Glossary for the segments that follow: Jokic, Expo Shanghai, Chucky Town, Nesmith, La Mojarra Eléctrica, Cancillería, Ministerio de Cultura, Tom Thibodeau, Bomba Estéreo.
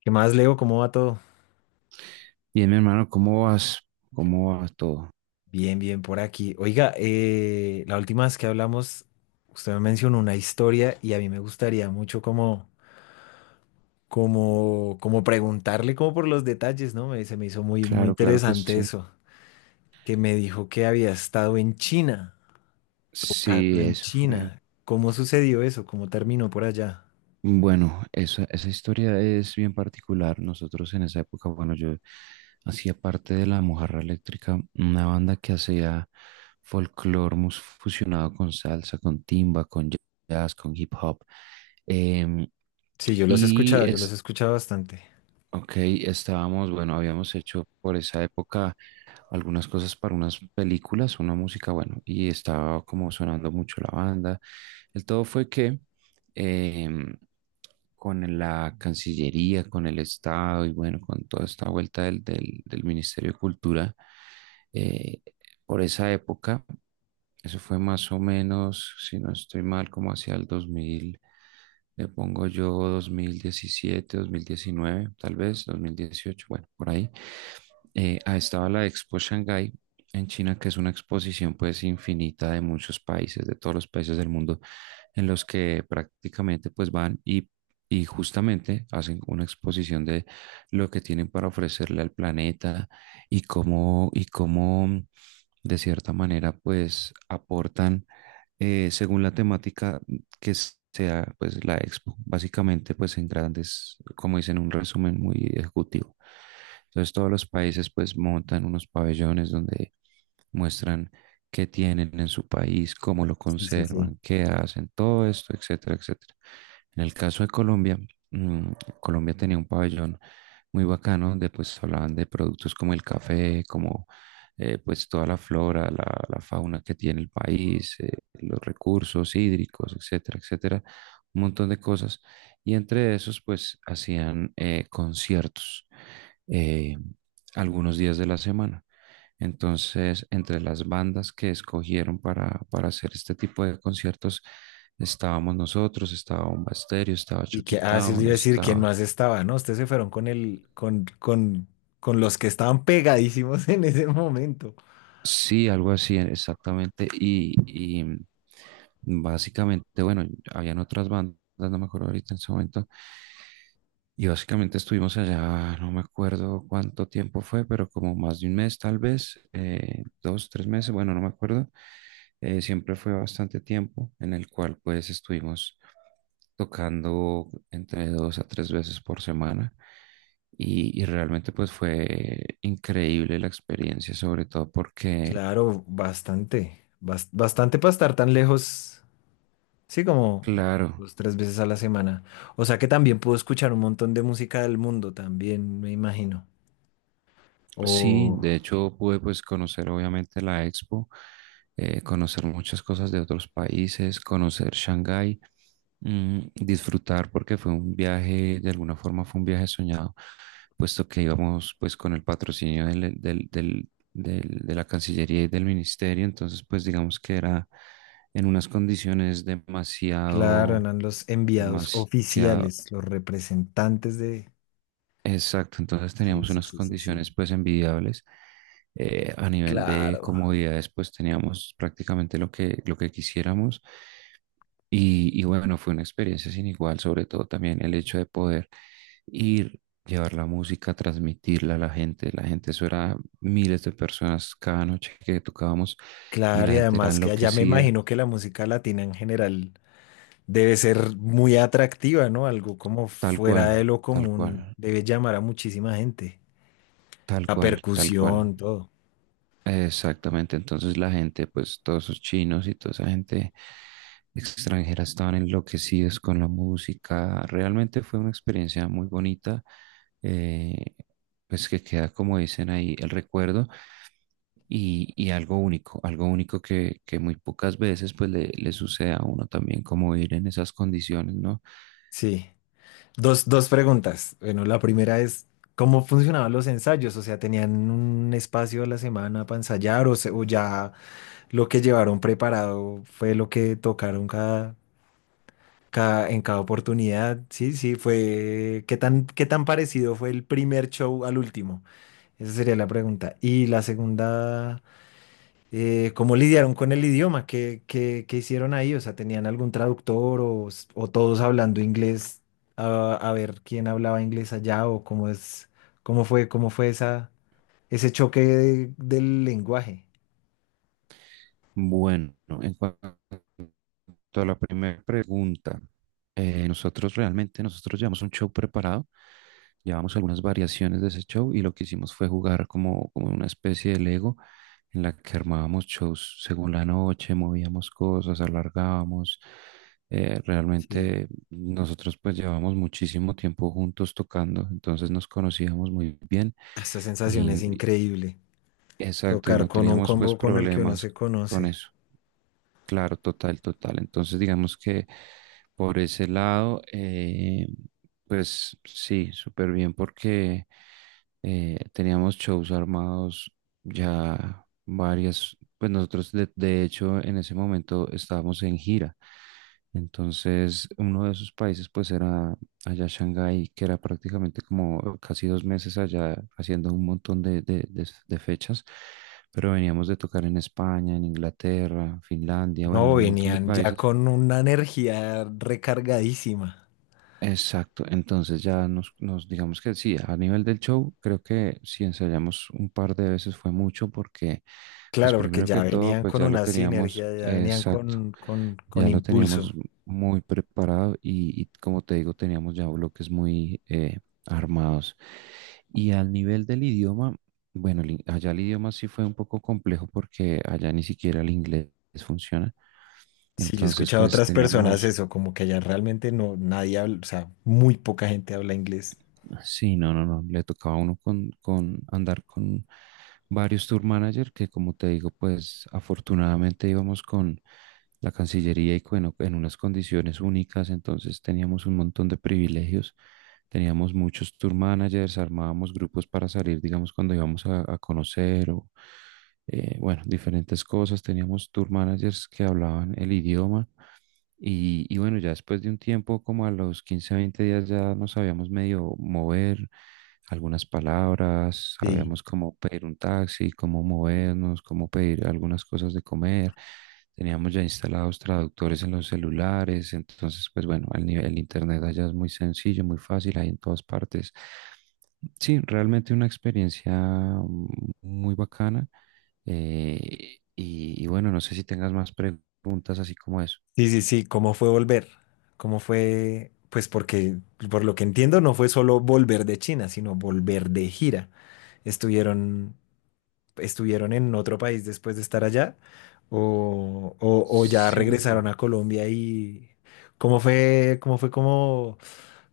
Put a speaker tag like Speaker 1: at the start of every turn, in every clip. Speaker 1: ¿Qué más, Leo? ¿Cómo va todo?
Speaker 2: Bien, mi hermano, ¿cómo vas? ¿Cómo va todo?
Speaker 1: Bien, bien, por aquí. Oiga, la última vez que hablamos, usted me mencionó una historia y a mí me gustaría mucho como preguntarle como por los detalles, ¿no? Se me hizo muy
Speaker 2: Claro, claro que
Speaker 1: interesante
Speaker 2: sí.
Speaker 1: eso, que me dijo que había estado en China, tocando
Speaker 2: Sí,
Speaker 1: en
Speaker 2: eso fue.
Speaker 1: China. ¿Cómo sucedió eso? ¿Cómo terminó por allá?
Speaker 2: Bueno, esa historia es bien particular. Nosotros en esa época, bueno, yo hacía parte de La Mojarra Eléctrica, una banda que hacía folclore fusionado con salsa, con timba, con jazz, con hip hop. Em,
Speaker 1: Sí, yo los he
Speaker 2: y
Speaker 1: escuchado, yo los he
Speaker 2: es,
Speaker 1: escuchado bastante.
Speaker 2: ok, estábamos, bueno, habíamos hecho por esa época algunas cosas para unas películas, una música, bueno, y estaba como sonando mucho la banda. El todo fue que em, con la Cancillería, con el Estado y bueno, con toda esta vuelta del Ministerio de Cultura, eh, por esa época. Eso fue más o menos, si no estoy mal, como hacia el 2000, le pongo yo 2017, 2019, tal vez 2018, bueno, por ahí. Estaba la Expo Shanghai en China, que es una exposición pues infinita de muchos países, de todos los países del mundo, en los que prácticamente pues van y justamente hacen una exposición de lo que tienen para ofrecerle al planeta y cómo de cierta manera, pues aportan según la temática que sea pues la expo, básicamente pues en grandes, como dicen, un resumen muy ejecutivo. Entonces todos los países pues montan unos pabellones donde muestran qué tienen en su país, cómo lo
Speaker 1: Sí, sí, sí.
Speaker 2: conservan, qué hacen, todo esto, etcétera, etcétera. En el caso de Colombia, mm, Colombia tenía un pabellón muy bacano donde pues hablaban de productos como el café, como pues toda la flora, la fauna que tiene el país, los recursos hídricos, etcétera, etcétera, un montón de cosas. Y entre esos pues hacían conciertos eh, algunos días de la semana. Entonces, entre las bandas que escogieron para hacer este tipo de conciertos, estábamos nosotros, estaba Bomba Estéreo, estaba
Speaker 1: Y
Speaker 2: Chucky
Speaker 1: que, ah, sí, le
Speaker 2: Town,
Speaker 1: iba a decir quién
Speaker 2: estaba...
Speaker 1: más estaba, ¿no? Ustedes se fueron con con los que estaban pegadísimos en ese momento.
Speaker 2: Sí, algo así, exactamente. Y básicamente, bueno, habían otras bandas, no me acuerdo ahorita en ese momento. Y básicamente estuvimos allá, no me acuerdo cuánto tiempo fue, pero como más de un mes tal vez, dos, tres meses, bueno, no me acuerdo. Siempre fue bastante tiempo en el cual pues estuvimos tocando entre dos a tres veces por semana y realmente pues fue increíble la experiencia, sobre todo porque,
Speaker 1: Claro, bastante, bastante para estar tan lejos, sí, como
Speaker 2: claro,
Speaker 1: dos, tres veces a la semana. O sea que también pudo escuchar un montón de música del mundo, también, me imagino.
Speaker 2: sí,
Speaker 1: O,
Speaker 2: de hecho pude pues conocer obviamente la expo, conocer muchas cosas de otros países, conocer Shanghái, disfrutar porque fue un viaje, de alguna forma fue un viaje soñado, puesto que íbamos pues con el patrocinio de la Cancillería y del Ministerio, entonces pues digamos que era en unas condiciones
Speaker 1: claro,
Speaker 2: demasiado,
Speaker 1: eran los enviados
Speaker 2: demasiado,
Speaker 1: oficiales, los representantes de...
Speaker 2: exacto, entonces
Speaker 1: Sí,
Speaker 2: teníamos
Speaker 1: sí,
Speaker 2: unas
Speaker 1: sí, sí, sí.
Speaker 2: condiciones pues envidiables, a nivel de
Speaker 1: Claro.
Speaker 2: comodidades, pues teníamos prácticamente lo que quisiéramos. Y bueno, fue una experiencia sin igual, sobre todo también el hecho de poder ir, llevar la música, transmitirla a la gente. La gente, eso era miles de personas cada noche que tocábamos y
Speaker 1: Claro,
Speaker 2: la
Speaker 1: y
Speaker 2: gente era
Speaker 1: además que allá me
Speaker 2: enloquecida,
Speaker 1: imagino que la música latina en general debe ser muy atractiva, ¿no? Algo como
Speaker 2: tal
Speaker 1: fuera de
Speaker 2: cual,
Speaker 1: lo
Speaker 2: tal
Speaker 1: común,
Speaker 2: cual,
Speaker 1: debe llamar a muchísima gente.
Speaker 2: tal
Speaker 1: La
Speaker 2: cual, tal cual.
Speaker 1: percusión, todo.
Speaker 2: Exactamente, entonces la gente, pues todos esos chinos y toda esa gente extranjera estaban enloquecidos con la música. Realmente fue una experiencia muy bonita, eh, pues que queda, como dicen ahí, el recuerdo y algo único que muy pocas veces pues le sucede a uno también como ir en esas condiciones, ¿no?
Speaker 1: Sí. Dos, dos preguntas. Bueno, la primera es, ¿cómo funcionaban los ensayos? O sea, ¿tenían un espacio a la semana para ensayar o ya lo que llevaron preparado fue lo que tocaron en cada oportunidad? Sí, sí, fue... qué tan parecido fue el primer show al último? Esa sería la pregunta. Y la segunda... ¿cómo lidiaron con el idioma? Qué hicieron ahí? O sea, ¿tenían algún traductor o todos hablando inglés a ver quién hablaba inglés allá cómo fue esa, ese del lenguaje?
Speaker 2: Bueno, en cuanto a la primera pregunta, nosotros realmente, nosotros llevamos un show preparado, llevamos algunas variaciones de ese show y lo que hicimos fue jugar como, como una especie de Lego en la que armábamos shows según la noche, movíamos cosas, alargábamos.
Speaker 1: Sí,
Speaker 2: Realmente nosotros pues llevamos muchísimo tiempo juntos tocando, entonces nos conocíamos muy bien
Speaker 1: esa sensación
Speaker 2: y
Speaker 1: es increíble.
Speaker 2: exacto, y
Speaker 1: Tocar
Speaker 2: no
Speaker 1: con un
Speaker 2: teníamos pues
Speaker 1: combo con el que uno
Speaker 2: problemas
Speaker 1: se
Speaker 2: con
Speaker 1: conoce.
Speaker 2: eso. Claro, total, total. Entonces, digamos que por ese lado, pues sí, súper bien porque teníamos shows armados ya varias, pues nosotros de hecho en ese momento estábamos en gira. Entonces, uno de esos países pues era allá a Shanghái, que era prácticamente como casi dos meses allá haciendo un montón de fechas, pero veníamos de tocar en España, en Inglaterra, Finlandia, bueno,
Speaker 1: No,
Speaker 2: en un montón de
Speaker 1: venían ya
Speaker 2: países.
Speaker 1: con una energía recargadísima.
Speaker 2: Exacto, entonces ya nos, nos digamos que sí, a nivel del show, creo que si ensayamos un par de veces fue mucho porque, pues
Speaker 1: Claro, porque
Speaker 2: primero
Speaker 1: ya
Speaker 2: que todo,
Speaker 1: venían
Speaker 2: pues
Speaker 1: con
Speaker 2: ya lo
Speaker 1: una sinergia,
Speaker 2: teníamos,
Speaker 1: ya venían
Speaker 2: exacto,
Speaker 1: con,
Speaker 2: ya lo teníamos
Speaker 1: impulso.
Speaker 2: muy preparado y como te digo, teníamos ya bloques muy armados. Y al nivel del idioma, bueno, allá el idioma sí fue un poco complejo porque allá ni siquiera el inglés funciona.
Speaker 1: Sí, yo he
Speaker 2: Entonces,
Speaker 1: escuchado a
Speaker 2: pues
Speaker 1: otras personas
Speaker 2: teníamos...
Speaker 1: eso, como que allá realmente no, nadie habla, o sea, muy poca gente habla inglés.
Speaker 2: Sí, no, no, no. Le tocaba a uno con andar con varios tour manager que, como te digo, pues afortunadamente íbamos con la Cancillería y bueno, en unas condiciones únicas, entonces teníamos un montón de privilegios, teníamos muchos tour managers, armábamos grupos para salir, digamos, cuando íbamos a conocer o, bueno, diferentes cosas, teníamos tour managers que hablaban el idioma y bueno, ya después de un tiempo, como a los 15, 20 días, ya nos sabíamos medio mover algunas palabras,
Speaker 1: Sí.
Speaker 2: sabíamos cómo pedir un taxi, cómo movernos, cómo pedir algunas cosas de comer. Teníamos ya instalados traductores en los celulares, entonces, pues bueno, el nivel, el internet allá es muy sencillo, muy fácil, hay en todas partes. Sí, realmente una experiencia, mm, muy bacana. Y y bueno, no sé si tengas más preguntas así como eso.
Speaker 1: Sí, sí, sí, ¿cómo fue volver? ¿Cómo fue? Pues porque, por lo que entiendo, no fue solo volver de China, sino volver de gira. Estuvieron estuvieron en otro país después de estar allá o ya regresaron
Speaker 2: Sí,
Speaker 1: a Colombia y cómo fue como,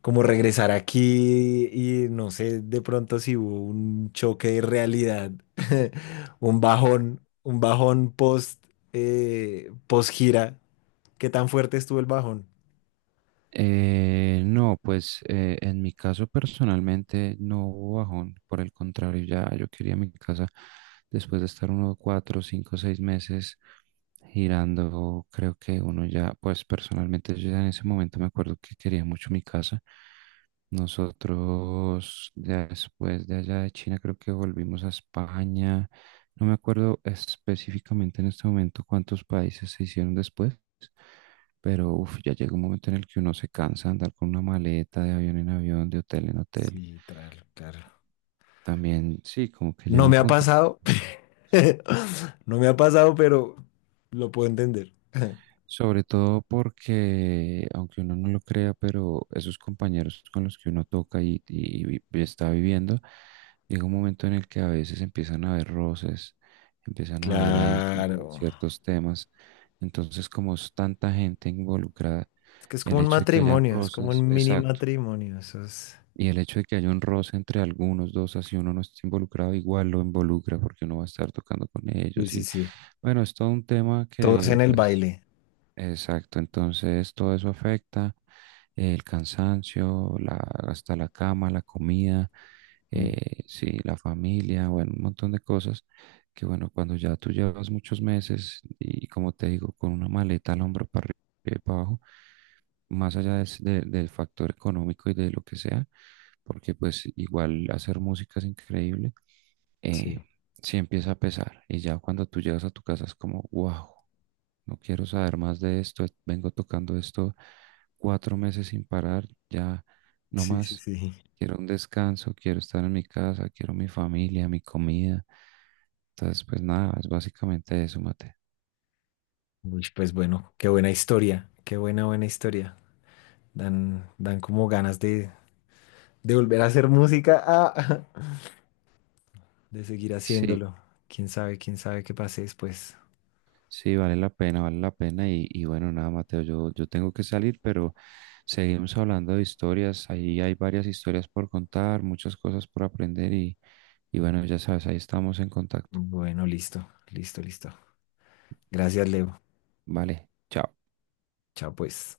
Speaker 1: como regresar aquí y no sé de pronto si hubo un choque de realidad, un bajón post, post gira. ¿Qué tan fuerte estuvo el bajón?
Speaker 2: no, pues en mi caso personalmente no hubo bajón, por el contrario, ya yo quería mi casa después de estar unos cuatro, cinco, seis meses girando, creo que uno ya, pues personalmente yo ya en ese momento me acuerdo que quería mucho mi casa. Nosotros ya después de allá de China creo que volvimos a España. No me acuerdo específicamente en este momento cuántos países se hicieron después, pero uf, ya llega un momento en el que uno se cansa de andar con una maleta de avión en avión, de hotel en hotel.
Speaker 1: Sí, claro, claro.
Speaker 2: También sí, como que llega
Speaker 1: No
Speaker 2: un
Speaker 1: me ha
Speaker 2: punto.
Speaker 1: pasado, no me ha pasado, pero lo puedo entender.
Speaker 2: Sobre todo porque, aunque uno no lo crea, pero esos compañeros con los que uno toca y, y está viviendo, llega un momento en el que a veces empiezan a haber roces, empiezan a haber ahí como
Speaker 1: Claro.
Speaker 2: ciertos temas. Entonces, como es tanta gente involucrada,
Speaker 1: Es que es
Speaker 2: el
Speaker 1: como un
Speaker 2: hecho de que hayan
Speaker 1: matrimonio, es como
Speaker 2: roces,
Speaker 1: un mini
Speaker 2: exacto,
Speaker 1: matrimonio. Eso es...
Speaker 2: y el hecho de que haya un roce entre algunos dos, así uno no está involucrado, igual lo involucra porque uno va a estar tocando con
Speaker 1: Sí,
Speaker 2: ellos
Speaker 1: sí,
Speaker 2: y
Speaker 1: sí.
Speaker 2: bueno, es todo un tema
Speaker 1: Todos
Speaker 2: que
Speaker 1: en el
Speaker 2: pues
Speaker 1: baile.
Speaker 2: exacto, entonces todo eso afecta, el cansancio, hasta la cama, la comida,
Speaker 1: Mm.
Speaker 2: sí, la familia, bueno, un montón de cosas que bueno, cuando ya tú llevas muchos meses y como te digo, con una maleta al hombro para arriba y para abajo, más allá del factor económico y de lo que sea, porque pues igual hacer música es increíble, eh,
Speaker 1: Sí,
Speaker 2: sí empieza a pesar y ya cuando tú llegas a tu casa es como, wow. No quiero saber más de esto. Vengo tocando esto cuatro meses sin parar. Ya no
Speaker 1: sí, sí,
Speaker 2: más.
Speaker 1: sí.
Speaker 2: Quiero un descanso. Quiero estar en mi casa. Quiero mi familia, mi comida. Entonces, pues nada, es básicamente eso, Mateo.
Speaker 1: Uy, pues bueno, qué buena historia, qué buena, buena historia. Dan, dan como ganas de volver a hacer música, ah, de seguir
Speaker 2: Sí,
Speaker 1: haciéndolo. Quién sabe qué pase después.
Speaker 2: sí, vale la pena, vale la pena. Y bueno, nada, Mateo, yo tengo que salir, pero seguimos hablando de historias. Ahí hay varias historias por contar, muchas cosas por aprender. Y bueno, ya sabes, ahí estamos en contacto.
Speaker 1: Bueno, listo, listo, listo. Gracias, Leo.
Speaker 2: Vale.
Speaker 1: Chao, pues.